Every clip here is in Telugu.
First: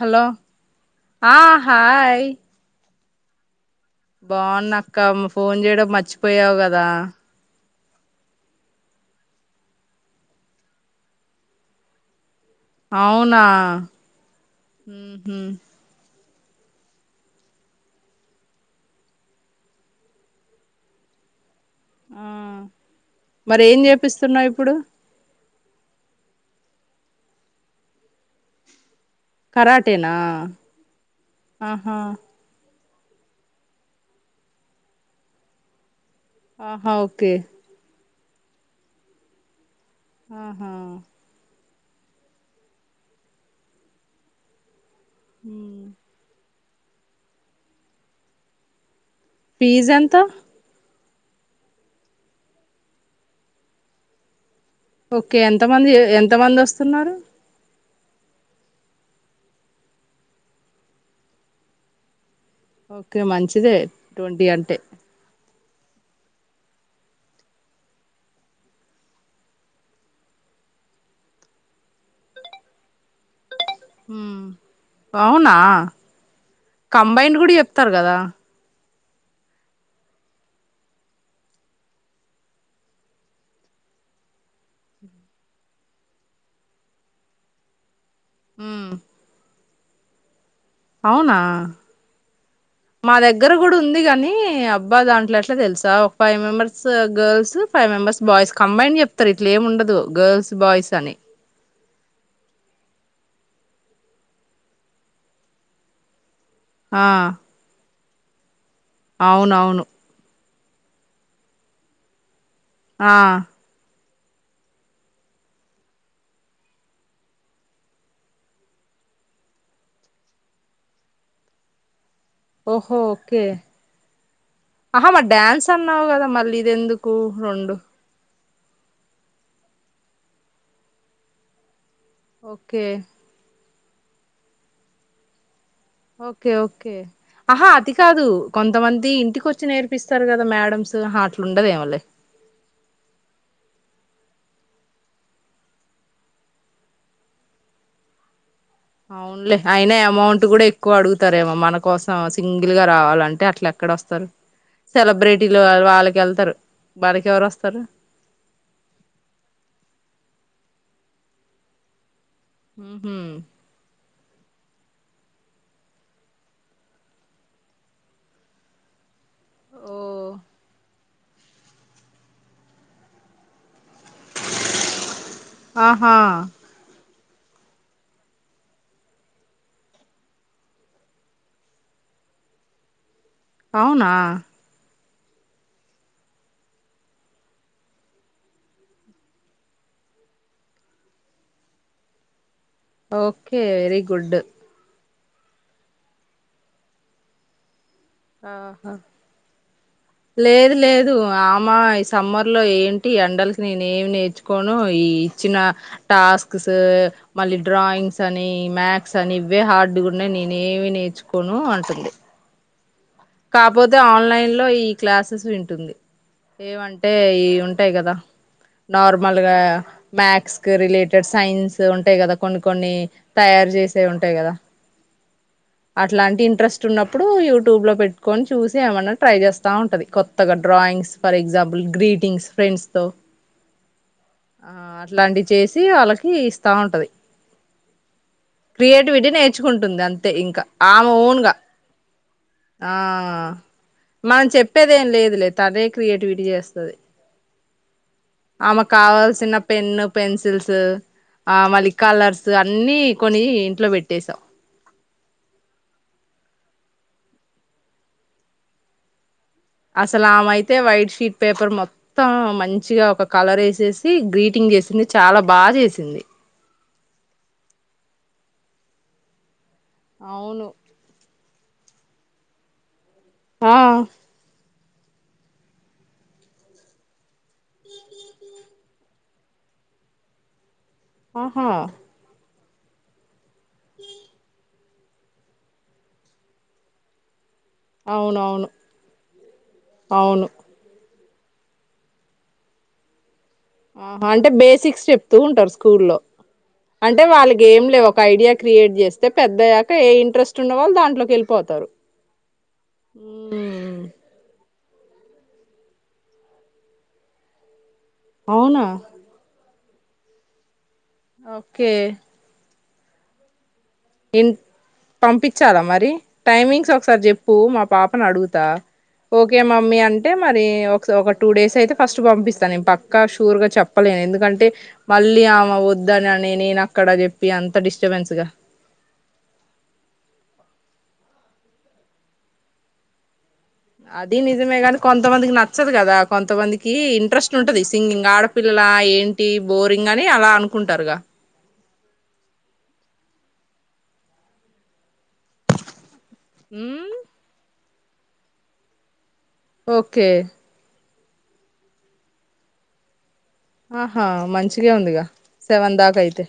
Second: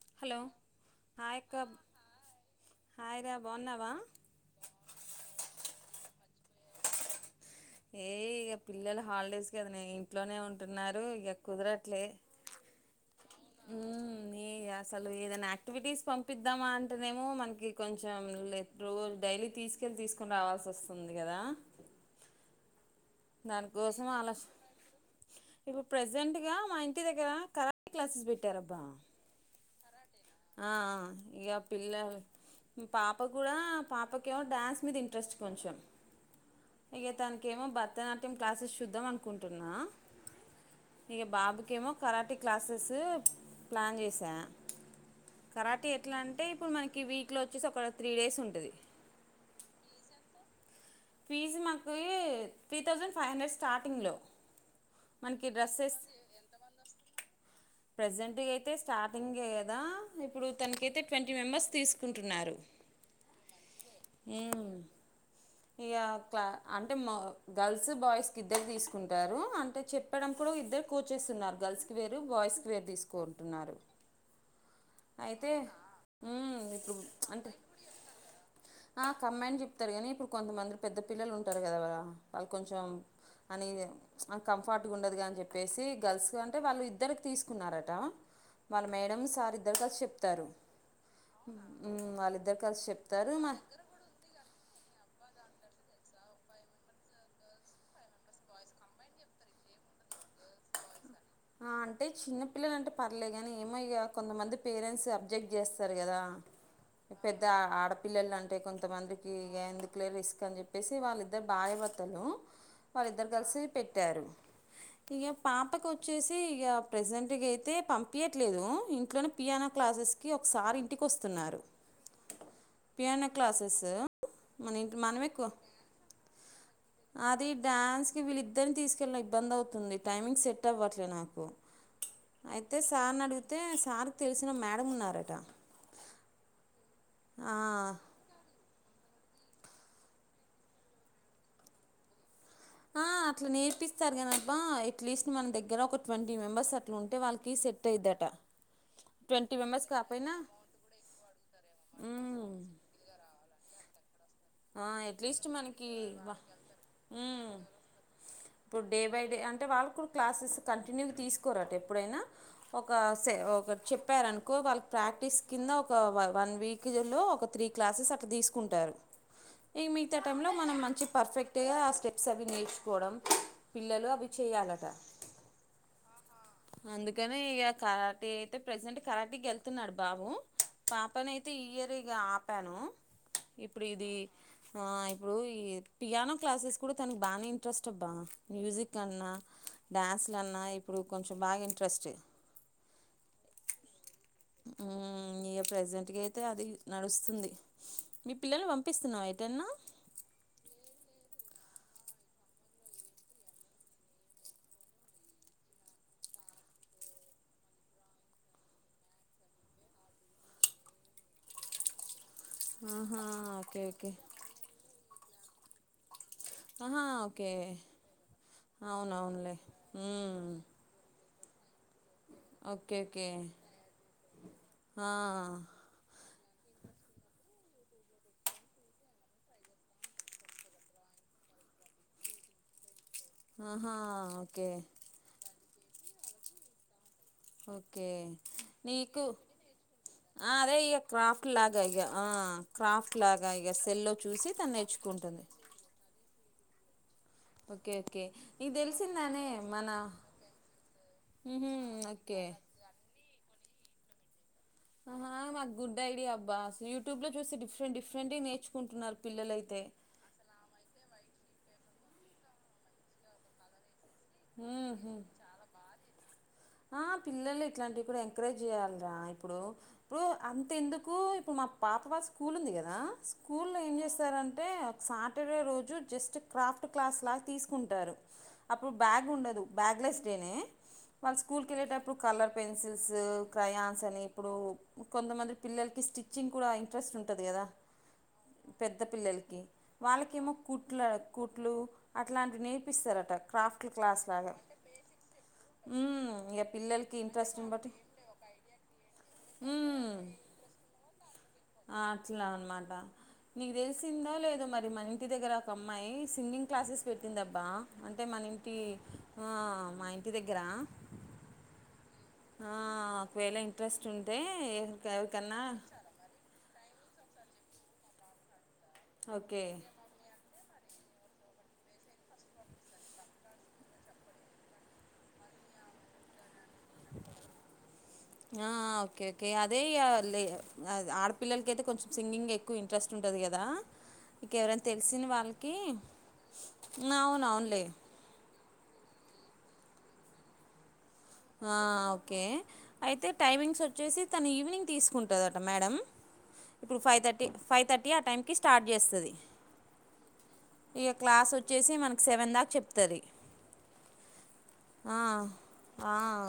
హలో ఆ హాయ్ హాయిరా బాగున్నావా బాగున్నా అక్క ఫోన్ చేయడం మర్చిపోయావు గదా ఏయ ఇగా పిల్లల హాలిడేస్ గదనే ఇంట్లోనే ఉంటున్నారు ఇగ కుదరట్లే అవునా ఉమ్ మ్ హు చపిద్దామా అంటేనేమో మనకి కొంచెంరోజ డైలీ తీసుకెళ్ళి తీసుకుని రావాల్సి వస్తుంది గదా దా అ మరి ఏం ఆలోచ చేపిస్తున్నా ఇప్పుడు ఇప్పుడు ప్రెజెంట్ గా మా ఇంటి దగ్గర కరాట క్లాసెస్ పెట్టారబ్బా కరాట్ ఆ ఇగా పిల్లలు పాప గూడా పాపకేమో డాన్స్ మీద ఇంట్రెస్ట్ కొంచెం ఆహా ఇగా ఓకే తనకేమో భరతనాట్యం క్లాసెస్ చూద్దాం అనుకుంటున్నా ఉహు ఇంకేమో కరాటీ క్లాసెస్ ప్లాన్ చేసా ఉమ్. కరాటీ ఎట్లా అంటే ఇప్పుడు మనకి వీక్ లో వచ్చేసి ఒక త్రీ డేస్ ఉంటది ఫీజ్ ఎంత ఫీజు మాకు three thousand five hundred starting లో ఓకే ఎంతమంది ఎంతమంది వస్తున్నారు ప్రెజెంట్గా అయితే స్టార్టింగే కదా ఇప్పుడు తనకైతే ట్వంటీ మెంబెర్స్ తీసుకుంటున్నారు ఓకే మంచిదే ట్వంటీ అంటే ఇక క్లా అంటే గర్ల్స్ బాయ్స్ కి ఇద్దరు తీసుకుంటారు అంటే చెప్పడం కూడా ఇద్దరు కోచెస్ ఉన్నారు గర్ల్స్ కి వేరు బాయ్స్ కి వేరు తీసుకోను ఉమ్ అయితే అవునా ఉమ్, ఇప్పుడు కంబైన్డ్ కూడా చెప్తరు కదా ఆ కంబైన్డ్ చెప్తరు కానీ ఇప్పుడు కొంతమంది పెద్ద పిల్లలు ఉంటరు కదా వాళ్ళు కొంచెం అని ఈజీ కంఫర్ట్ గా ఉండదు కదా అని చెప్పేసి గర్ల్స్ అంటే వాళ్ళు ఇద్దరికి తీసుకున్నారట ఉమ్. వాళ్ళ మేడం సార్ ఇద్దరు కలిసి చెప్తారు అవునా ఉమ్, వాళ్ళిద్దరు కలిసి మా చెప్తారు దగ్గర కూడా ఉంది కాని అబ్బా దాంట్లో ఎట్ల ట్ల తెలుసా ఒక five members girls five members boys combined చెప్తరు ఇట్ల ఏముండదు గర్ల్స్ బాయ్స్ అని అంటే చిన్నపిల్లల అంటే పర్లేదు కానీ ఏమో ఇగ కొంతమంది పేరెంట్స్ అబ్జెక్ట్ చేస్తరు కదా ఆ పెద్ద ఆడపిల్లలు అంటే కొంతమందికి అవునవును ఎందుకులే రిస్క్ అని చెప్పి చెప్పేసి వాళ్ళిద్దరు భార్యభర్తలు ఆ వాళ్ళిద్దరు కలిసి పె ట్టారు ఇక పాపకు వచ్చ చ్చేసి ప్రజెంట్గాయితే పంపియ్యట్లేదు ఇంట్లోనే పియానో క్లాసెస్కి ఒక సార్ ఇంటికీ వస్తున్నారు ఓహో పియానో ఓకే క్లాసెస్ మన ఇంటి ఆహా మరి మనమే కు- డ్యాన్స్ అన్నావు కదా మళ్ళీ ఇదెందుకు రెండు ఇద్దరిని తీసుకెళ్ళడం ఇబ్బంది అవుతుంది టైమింగ్ సెట్ అవ్వట్లే నాకు అయితే ఓకే సార్ని అడిగితే సార్కి తెలిసిన మేడం ఉన్నారట ఓకే ఓకే ఆ, ఆహా అది కాదు కొంతమంది మంది ఇంటికి వచ్చి నేర్పిస్తారు కదా మ్యాడమ్స్ ఆహా అట్లు ఉండదేమోలే ఆ అట్ల నేర్పిస్తారు కానబ్బ ఎట్లీస్ట్ మన దగ్గర ఒక ట్వంటీ మెంబర్స్ అట్ల ఉంటే వాళ్ళకి సెట్ అయిద్దట ట్వంటీ అవునులే మెంబర్స్ అయినా కాకపోయినా అమౌంట్ కూడా ఎక్కువ అడుగుతారేమో మన కోసం సింగిల్ గా రావాలంటే అట్లా ఎక్కడ వస్తారు అట్లీస్ట్ సెలబ్రిటీలు మనకి వాళ్ళకి వ- వెళ్తారు మనకెవరు ఉమ్, వస్తారు ఇప్పుడు డే బై డే అంటే వాళ్ళకూడా క్లాసెస్ కంటిన్యూగ తీసుకోరట ఎప్పుడైనా ఒక ఉహు సె ఒక చెప్ చెప్పారనుకో వాళ్ళకి ప్రాక్టీస్ కింద ఒక వన్ వీక్ లో ఒక త్రీ క్లాసెస్ అట్ల తీసుకుంటారు ఇక ఓ మిగతా టైంలో మనం మంచి పర్ఫెక్ట్గా ఆ స్టెప్స్ అవి నేర్చుకోవడం పిల్లలు అవి చెయాలట ఆహా అందు కనే ఇగ కరాటె అయితే ప్రజెంట్ కరాటీ వెళ్తున్నాడు బాబు పాపని అయితే ఈ ఇయర్ ఇగ ఆపాను ఇప్పుడు ఇది అవునా ఆ ఇప్పుడు ఈ పియానో క్లాసెస్ కూడా తనకు బానే ఇంట్రెస్ట్ అబ్బా మ్యూజిక్ అన్నా డ్యాన్స్లు అన్నా ఇప్పుడు కొంచెం బాగా ఇంట్రెస్ట్ ఓకే వెరీగుడ్ హు ఇగ ప్రజెంట్గ అయితే అది నడుస్తుంది మీ పిల్లల్ని ఆహా పంపిస్తున్నావు ఎటన్నా లేదు లేదు ఆమ ఈ సమ్మర్ లో ఏంటి ఎండలకి నేనేమి నేర్చుకోను ఈ ఇచ్చిన టా టాస్క్స్ మళ్ళీ డ్రాయింగ్స్ అని మ్యాథ్స్ అని ఇవే హార్డ్గ ఉన్నాయి నేనేమి నేర్చుకు కోను అంటుంది ఆహా ఓకే కాపోతే ఓకే ఆన్లైన్ లో ఈ క్లాసెస్ వింటుంది ఆహా ఏమంటే ఓకే ఇయ్యి ఉంటాయి కదా అవునవునులే నార్మల్గా ఉమ్, మ్యాథ్స్ కు రిలేటెడ్ టెడ్ సైన్స్ ఉంటాయి కదా కొన్ని కొన్ని ఓకే ఓకే తయారు చేసేవి ఉంటాయి కదా ఆ. అట్లాంటివి ఇంట్రెస్ట్ ఉనప్పుడు యూట్యూబ్లో పెట్ కొని చూసి ఏమన్నా ట్రై చేస్త ఉంటది కొత్తగా drawings for example greetings friends తో ఆహా ఓకే ఆ అట్లాంటివి చేసి వాళ్ళకి ఇస్తా ఉంటది ఓకే నీకు క్రియేటివిటీ నేర్చుకుంటుంది అంతే ఆ, ఇంక అదే ఇక ఆమె క్రాఫ్ట్ ఒన్గ లాగా ఇక ఆ, ఆ క్రాఫ్ట్ లాగా ఇక సెల్లో మనం చూసి తను చెప్పేది ఏం లేదు నేర్చుకుంటుంది లే తనే క్రియేటివిటీ చేస్తది ఓకే ఓకే నీకు ఆమె తెలిసిందానే కావాల్సిన మన పెన్ను పెన్సిల్స్ ఆ ఉహు, మళ్ళీ ఓకే కలర్స్ అన్ని కొని ఇంట్లో పెట్టేసాం ఆహా మాకు గుడ్ ఐడియా అబ్బా అసలు యూట్యూబ్ లో చూసి డిఫరెంట్ డిఫరెంట్ నేర్చు కుంటున్నారు అసలు ఆమెయితే వైట్ షీట్ పేపర్ మొత్తం మంచిగా ఒక కలర్ వేసేసి గ్రీటింగ్ చేసింది ఉహు. చాలా బా చేసింది ఆ పిల్లలు ఇట్లాంటివి కూడ ఎంకరేజ్ చేయ్యాల్రా ఇప్పుడు ఇప్పుడు అవును అంతెందుకు ఇప్పుడు మా పాప వ స్కూల్ ఉంది కదా ఆ స్కూల్లో ఏం చేస్తారంటే సాటర్డే రోజు జస్ట్ క్రాఫ్ట్ క్లాస్ లా తీసుకుంటారు అప్పుడు బ్యాగ్ ఉండదు బ్యాగ్లెస్టేనే వాళ్ళు స్కూల్కి ఆహా వెళ్ళేటప్పుడు కలర్ పెన్సిల్స్ క్రయాన్స్ అని ఇప్పుడు కొంతమంది పిల్లలకి స్టిచ్చింగ్ కూడ ఇంట్రెస్ట్ ఉంటది కదా అవునవును పెద్ద పిల్లలకి అవును వాళ్ళకెమో కుట్లు కుట్లు అట్లాంటివి నేర్పిస్తారట క్రాఫ్ట్ క్లాస్ ఆహా అంటే లాగా బేసిక్స్ చెప్తూ ఉంటారు స్కూల్లో ఉమ్, ఇక పిల్లలకి అంటే వాళ్ళకి ఇంట్రెస్ట్ని ఏం బట్టి లే ఒక ఐడియా క్రియేట్ చేస్తే పెద్దయ్యాక ఏ ఉమ్ ఇంట్రెస్ట్ ఉన్నవాళ్ళ దాంట్లోకి వెళ్ ఆ అట్ల అనమాట నీకు మ్మ్. తెలిసిందా లేద మ మన ఇంటి దగ్గర ఒక అమ్మాయి సింగింగ్ క్లాసెస్ పెట్టిందబ్బా అంటే మన ఇంటి అవునా ఆ మా ఇంటి దగ్గర ఒకే ఆ ఒకవేళ ఇ పంపిచాల మరి టైమింగ్స్ ఒకసారి చెప్పు మా పాపను అడుగుతా ఒకే ఓకే మమ్మీ అంటే మ మరి ఒక టు డేస్ అయితే ఫస్ట్ పంపిస్తా పక్క షూర్ గా చెప్పలేను ఎందుకంటే మళ్లీ ఆ అమె వద్దని అ నేన అక్కడ చెప్పి అంత డిస్టర్బెన్స్ గా ఆ ఓకే అదే లే ఆడపిల్లలకైతే కొంచెం సింగింగ్ ఎక్కువ ఇంట్రెస్ట్ ఉంటుంది కదా అది ఇక నిజమే ఎవరైనా కానీ తెలిసిన కొంతమందికి వాళ్ళకి నచ్చదు కదా కొంతమందికి ఇంట్రెస్ట్ ఉంటది అవునవునులే సింగింగ్ ఆడపిల్ అలా ఏంటి బోరింగ్ అని అల అనుకుంటారుగ ఆ ఒకే అయితే టైమింగ్స్ వచ్చేసి తను ఈవినింగ్ తీసుకుం టదట మేడం ఇప్పుడు ఉమ్, ఫైవ్ థర్టీ ఫైవ్ థర్టీ ఆ టైం కీ స్టార్ట్ చేస్తంది ఒకే ఇక క్లాస్ వచ్చేసి మనకి సెవెన్ దాక చెప్తది ఆహా మంచిగా ఉందిగా సెవెన్ ఆ దాకా అయితే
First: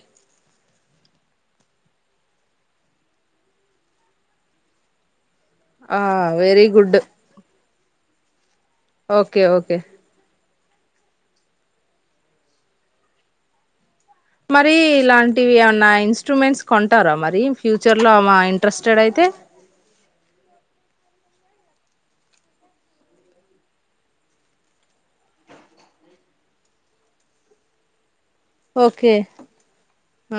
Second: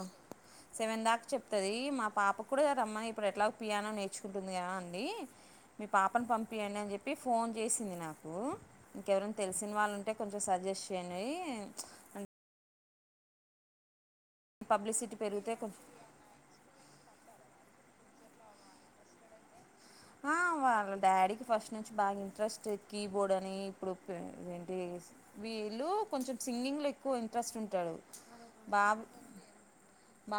సెవెన్ దాక చెప్తుంది మా పాప కూడ రమ్మని ఇప్పుడు ఎట్లా పియానో నేర్చుకుంటుంది కదా అండి మీ ఆ పాపను వెరీ పంపియండి అని గుడ్ చెప్పి ఫోన్ చేసింది నాకు ఇంకెవరైన ఓకే తెలిసిన ఓకే వాళ్ళు ఉంటే కొం సజెస్ట్ చేయండి అం మరి పబ్లిసిటీ ఇలాంటివి పెరిగితే కొంచెం ఏమన్నా ఇన్స్ట్రుమెంట్స్ కొంటార మ [unintelligible] ఫ్యూచర్ లో ఇంట్రెస్టెడ్ అయితే ఆ వాళ్ళ డాడీకి ఫస్ట్ నుంచి బాగ ఇంట్రెస్ట్ కీబోర్డ్ అని ఇప్పుడు ఏంటి వీళ్ళు కొంచెం సింగింగ్ లో ఎక్కువ ఇంట్రెస్ట్ ఉంటాడు ఓకే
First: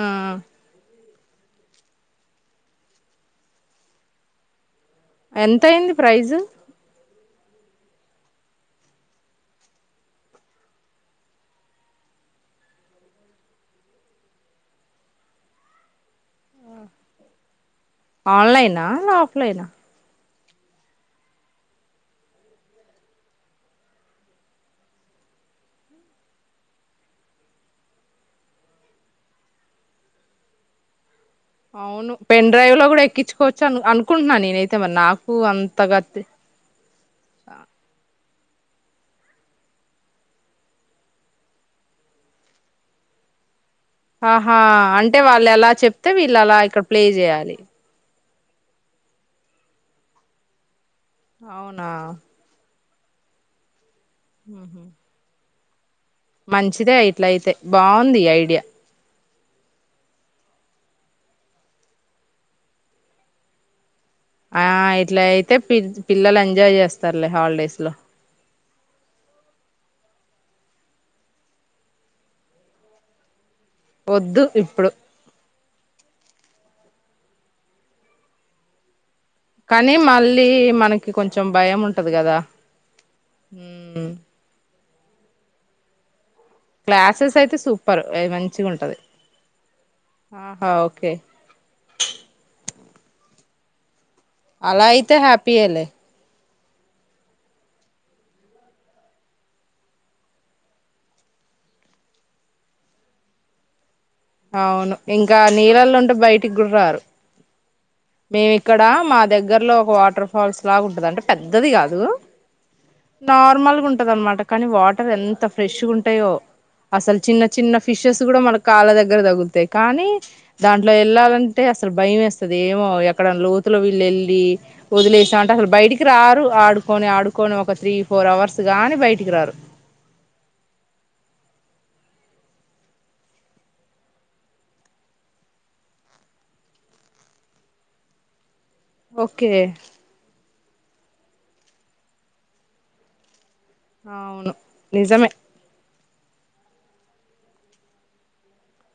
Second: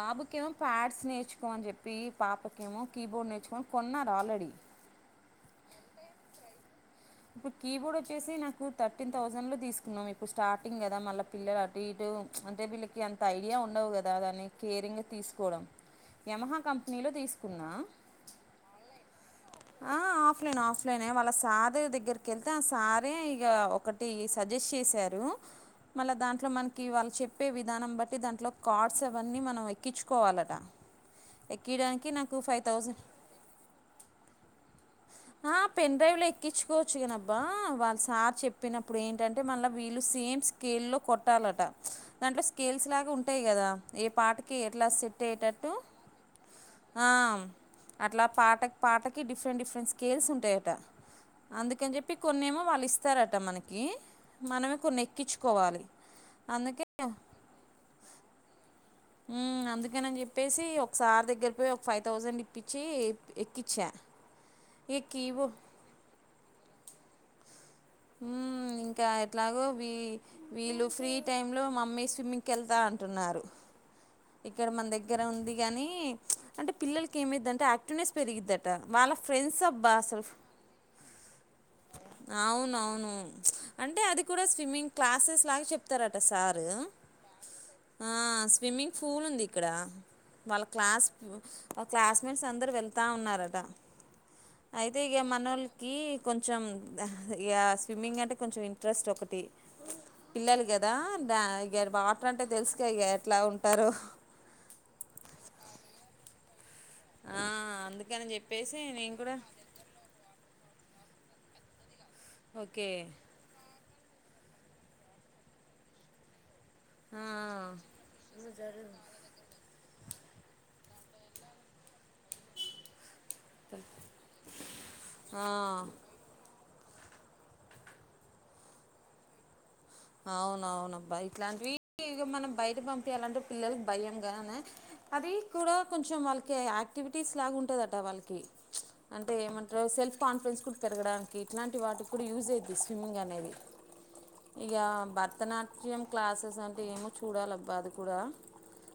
ఆ కేమో ప్యాడ్స్ నే నేర్చకో మని చెప్పి పాపకేమో కీబోర్డ్ నేర్చుకొ అని కొన్నారు ఆల్రెడీ ఎంత అయింది ప్రైజ్ ఇప్పుడు కీబోర్డ్ వచ్చేసి నాకు థర్టీన్ థౌసండ్ లో తీసుకున్నాం ఇప్పుడు స్టార్టింగ్ కదా మళ్ళీ పిల్లలు అటు ఇటు అంటే వీళ్ళకి అంత ఐడియా ఉండవు కదా దాన్ని కేరింగ్ తీసుకోవడం యమహా కంపెనీలో తీసుకున్నా ఆన్లైనా ఆఫ్లైనా ఆప్ నేను ఆఫ్లైనే వాళ్ళ సార్ దగ్ దగ్గరికి వెళ్తే ఆ సారే ఇక ఒకటి సజెస్ట్ చేశారు మళ్ళ దాంట్లో మనకి వాళ్ళు చెప్పే విధానం బట్టి దాంట్లో కార్డ్స్ అవన్నీ మనం ఎక్కించుకోవాలట ఎక్కియడానికి అవును నాకు పెన్ ఫైవ్ డ్రైవ్ లో థౌజండ్ కూడా ఎక్కించుకోవచ్చు అ అనుకుంటున్నా నేనైతే మరి నాకు ఆ పెన్ అంతగా డ్రైవ్ తె లో ఎక్కించుకోవచ్చు కానబ్బా వాళ్ళ సార్ చెప్పినప్పుడు ఏంటంటే మళ్ళ వీళ్ళు సేమ్ స్కేల్ లో కొట్టాలట దాంట్లో స్కేల్స్ లాగా ఉంటాయి కదా ఏ ఆహా పాటకి ఎట్లా అంటే సెట్ వాళ్ళు ఎలా అయ్యేటట్టు చెప్తే వీళ్ళు అలా ఇక్కడ ప్లే చేయాలి పాట పాటకి డిఫరెంట్ డిఫరెంట్ స్కేల్స్ ఉంటాయట అవునా అందుకని చెప్పి కొన్నేమో వాళ్ళు ఇస్ స్తారట మనకి మనమే మ్హూ. కొన్ని ఎక్కించుకోవాలి అందుకే మంచిదే ఇట్ల అయితే బాగుంది ఈ ఐడియా అందుకని చెప్పేసి ఒక సార్ దగ్గరికి పోయి ఒక ఫైవ్ థౌజండ్ ఇప్పించి ఎక్కించా ఆ ఎక్కి ఇట్లా ఇవ్వు. అయితే పి పిల్లలు ఎంజాయ్ చేస్తారులే హాలిడేస్ లో హ ఇంకా ఎట్లాగో వి వీళ్ళు ఫ్రీ టైం లో మమ్మీ స్విమ్మింగ్కి వెళ్తా అంటున్నారు వద్దు ఇక్కడ మన ఇప్పుడు దగ్గర ఉంది గాని అంటే పిల్లకి ఏమైంది అంటే యాక్టివేస్ పెరిగిందట వాళ్ళ ఫ్రెండ్స్ అబ్బా కానీ అసలు మళ్ళీ మనకి కొంచెం భయం ఉంటది కదా అవునవును అంటే అది కూడా స్విమ్మింగ్ క్లాసెస్ లాగా చెప్తారట సారు క్లాసెస్ అయితే సూపర్ అది మంచిగా ఉంటది స్కూల్ ఉంది ఇక్కడ వాళ్ళ ఆహా క్లాస్ ఓకే వాళ్ క్లాస్మేట్స్ అందరూ వెళ్తా ఉన్నార అలా అయితే ఇక హ్యాపీయేలే మనోళ్ళకి కొంచ కొంచెం ఇగ స్విమ్మింగ్ అంటే కొంచెం ఇంట్రెస్ట్ ఒకటి పిల్లలు కదా దా వాటర్ అంటే తెలుసుక ఇక ఎట్లా ఉంటారో అవును ఇంకా నీళ్ళల్లో ఉంటే బయటికి గూడ రారు ఆ అందుకని మేమి చెప్పేసి ఇక్కడ నేను మా కూడా దగ్గర్లో ఒక వాటర్ ఫాల్స్ లాగుంటది అంటే పెద్దది కాదు ఓకే నార్మల్గా ఉంటది అనమాట కానీ వాటర్ ఎంత ఫ్రెష్గా ఉంటాయో అసలు చిన్న చిన్న ఆ ఫిషెస్ కూడా మనకు కాళ్ళ దగ్గర తగులుతాయి కానీ దాంట్లో వెళ్ళాలంటే అసలు భయం వేస్తది ఏమో అక్కడ లోతుల వీళ్ళు వెళ్ళి ఆ వదిలేసామంటే అసలు బయటికి రారు ఆడు పోనీ ఆడుకొని ఒక త్రీ ఫోర్ అవర్స్ గాని బయటికి రారు అవునవునబ్బా ఇట్లాంటివి ఇ మనం బయట పంపియాలంటే పిల్లలకి భయం గానే అది కూడా కొంచెం వాళ్ళకి యాక్టివ్ ఎక్విటీస్ లాగా ఉంటుందట వాళ్ళకి అంటే ఓకే ఏమంట సెల్ఫ్ కాన్ఫిడెన్స్ కూడా పెరగడానికి ఇట్లాంటి వాటికి కూడా యూజ్ అవుది స్విమ్మింగ్ అనేది అవును ఇక నిజమే భరతనాట్యం క్లాసెస్ అంటే ఏమో చూడాలిబ్బా అది కూడా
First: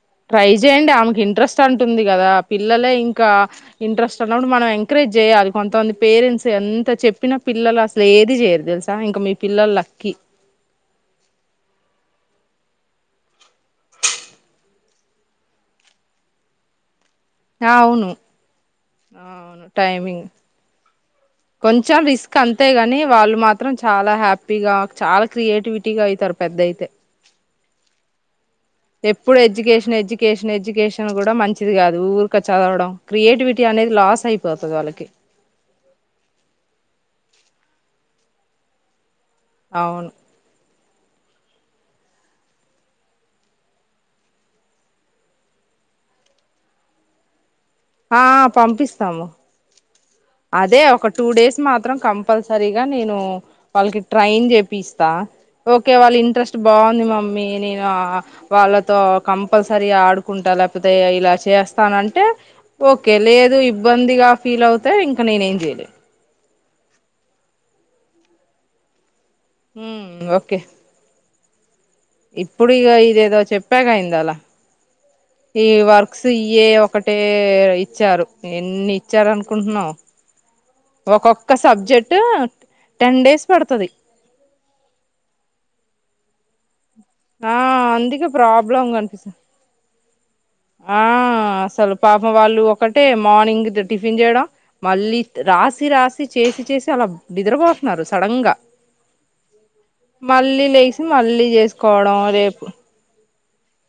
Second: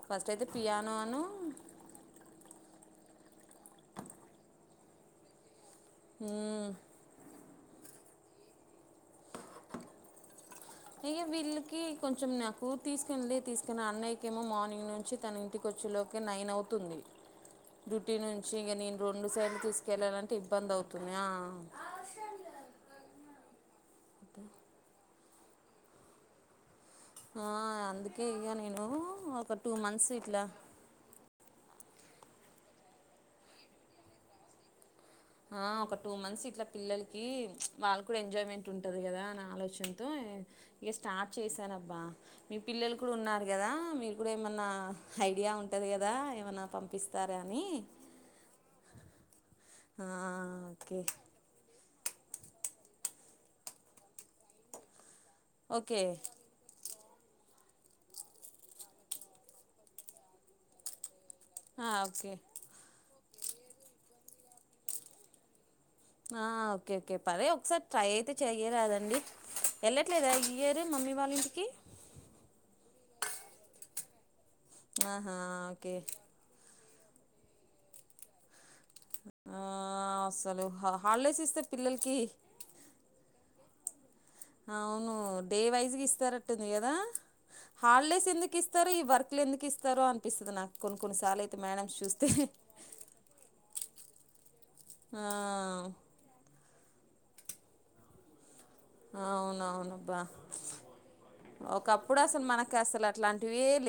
ఫస్ట్ అయితే ట్రై చేయండి పియానో ఆమెకి అను ఇంట్రెస్ట్ అంటుంది కదా పిల్లలే ఇంక్ ఇంకా ఇంట్రెస్ట్ అన్నప్పుడు మనం ఎంకరేజ్ చేయాలి కొంతమంది పేరెంట్స్ మ్మ్. ఎంత చెప్పినప్పు పిల్లలు అసలు ఏది చేయరు తెలుసా ఇంకా మీ పిల్లలు లక్కీ అయ్య వీళ్ళకి కొంచెం నాకు తీసుకొనిలే తీసుకుని అన్నయ్యకి ఏమో మార్నింగ్ నుంచి తన ఇంటికి వ ర్చులోకి నైన్ అవుతుంది అవును డ్యూటీ నుంచి ఇక నేను రెండు సైలు అవును టైమింగ్ తీసుకెళ్లాలంటే ఇబ్బంది అవుతుంది ఆ. కొంచెం రిస్క్ అంతే గాని వాళ్ళు మాత్రం చాలా హ్యాపీగా చాలా క్రియేటివిటీగా అయితారు పెద్ద అయితే ఆ అందుకే ఇక నేను ఎప్పుడు ఒక టూ ఎడ్యుకేషన్ మంత్స్ ఇట్లా ఎడ్యుకేషన్ ఎడ్యుకేషన్ కూడా మంచి ది కాదు ఊరిక చదవడం క్రియేటివిటీ అనేది లాస్ అయిపోతది వాళ్ళకి ఆ ఒక టూ మంత్స్ ఇట్లా పిల్లలకి వాళ్ళు కూడా ఎంజాయ్‌మెంట్ ఉంటది కదా ఆ ఆలోచనతో అవును ఇక స్టార్ట్ చేశానబ్బా మీ పిల్లలు కూడా ఉన్నారు కదా మీరు కూడా ఏమన్నా ఐడియా ఉంటద ది కదా ఏమైనా పంపిస్తారా అని ఆహ్ పంపిస్తాము ఆ, అదే ఓకే ఒక టూ డేస్ మాత్రం కంపల్సరీగా నేను వాళ్ళకి ట్రైన్ చేపిస్ స్తా ఓకే వాళ్ళ ఇంట్రెస్ట్ బాగుంది మ మ్మి నేను వాళ్ళతో కంపల్సరీగా ఆడుకుంటా లేకపోతే ఇలా ఆ, చేస్తానంటే ఓకే ఓకే లేదు ఇబ్బందిగా ఫీల్ అవుతే ఇంకా నేనే ఏం చేయలే ఆహ్ ఓకే ఓకే పరే ఒకసారి ట్రై అయితే చెయ్యరాదండి ఉమ్ వెళ్ళట్లేదా ఈ ఓకే ఇయర్ మమ్మీ వాళ్ళ ఇంటికి ఇప్పుడు ఇక ఇదేదో చెప్పాగా అయింది అలా ఆహా! ఈ ఓకే. వర్క్స్ ఇవ్వే ఒకటే ఇచ్చారు ఎ ఎన్ని ఆ! ఇచ్చారనుకుంటున్నావు అసలు హా హాలిడేస్ ఒకొక్కా ఇస్తే పిల్లలకి సబ్జెక్ట్ టెన్ డేస్ పడుతది అవును డే వైజ్ గి ఇస్తారట్టుంది కదా ఆ హాలిడేస్ అందుకే ఎందుకు ప్రాబ్లం ఇస్తారు ఈ కనిపిస్త వర్క్లు ఎందుకు ఇస్తారో అనిపిస్తది నాకు కొన్ని కొన్ని సార్లు ఆహ్ అసలు పాపం వాళ్ళు ఒకటే మార్నింగ్ ది టిఫిన్ చేయడం మళ్ళీ ఆ! రాసి రాసి చేసి చేసి చాలా నిద్రపోతున్నారు సడన్ గా అవునవునబ్బా మళ్ళీ లేసి మళ్ళీ చేసుకోవడం ఒకప్పుడు అసలు రేపు మనకి అసలు అట్లాంటివి ఎ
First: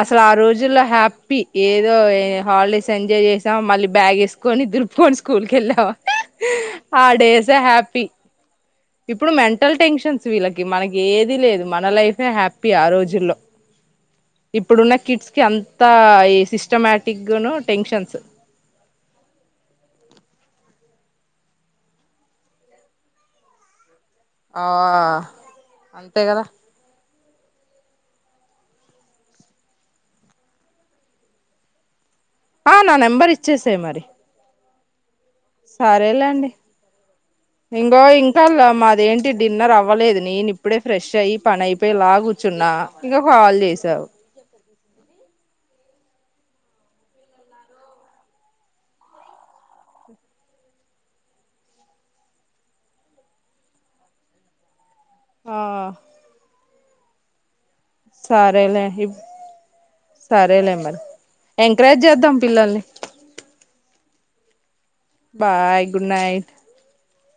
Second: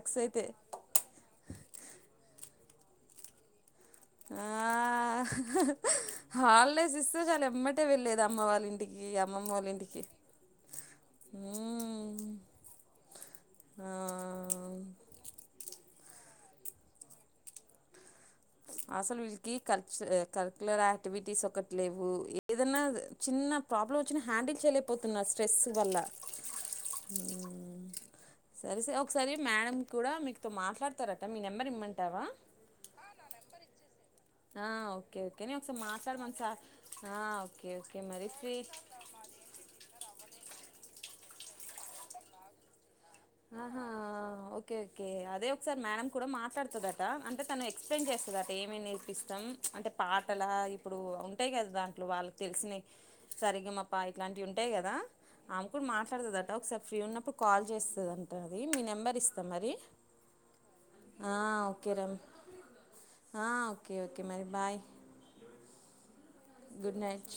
అసలు ఆ రోజుల్లో హ్యాపీ ఏదో హాలిడేస్ ఎంజాయ్ చేసాం మళ్ళీ బ్యాగ్ ఆ! వేసుకొని దులుపుకొని స్కూల్ కి వెళ్ళావా హాలిడేస్ ఆ ఇస్తే చాలు డేస్ ఎమ్మటే హ్యాపీ వెళ్ళేది అమ్మ వాళ్ళ ఇంటికి, ఇప్పుడు అమ్మమ్మ వాళ్ళ మెంటల్ ఇంటికి. టెన్షన్స్ వీళ్ళకి మనకి ఏది లేదు మన లైఫే హ్యాపీ ఆ రోజుల్లో ఆహ్ ఇప్పుడున్న కిడ్స్ కి అంతా ఈ సిస్టమాటిక్ ను టెన్షన్స్ అసలు వీల్లకి కలప్స్ కరిక్యులర్ యాక్టివిటీస్ ఒకటి లేవు ఏదైనా చిన్న ప్రాబ్లం వ వచ్చిన హ్యాండిల్ ఆ చేయలేకపోతున్నా స్ట్రెస్ వల్ల అంతే కదా సరే సే ఒకసారి మేడం కూడా మీకుతో మాట్లాడతారట మీ నెంబర్ ఇమ్మంటావా ఆ నా నెంబర్ ఇచ్చేసే మరి ఆ ఓ ఓకే ఓకే నే ఒకసారి మాట్లాడ మనాస సరేలేండి ఆహ్ ఓకే ఓకే ఇంగో మరి ఫ్రీ ఇది నేను ఇప్పుడే ఫ్రెష్ అయ్యి పని అయిపోయి ఇలా కూర్చున్నా ఇంగా కాల్ ఆహా చేసావు ఓకే ఓకే అదే ఒకసారి మేడం కూడా మాట్లాడతాదట అంటే తను ఎక్స్‌ప్లెయిన్ చేస్తదట ఏమేమి నేర్పిస్తాం అంటే పాటల ఇప్పుడు ఉంటాయి కదా దాంట్లో వాళ్ళకి తెలిసినవి సరిగమప ఇట్లాంటివి ఉంటాయి కదా ఆ ఆమె కూడా మాట్లాడతాదట ఒకసారి ఫ్రీ ఉన్నప్పుడు కాల్ చేస్ సరేలే ఇప్ సరేలే మరి ఎంకరేజ్ చేద్దాం పిల్లల్ని ఆహ్ ఓకే ఓకే మరి bye bye good night good night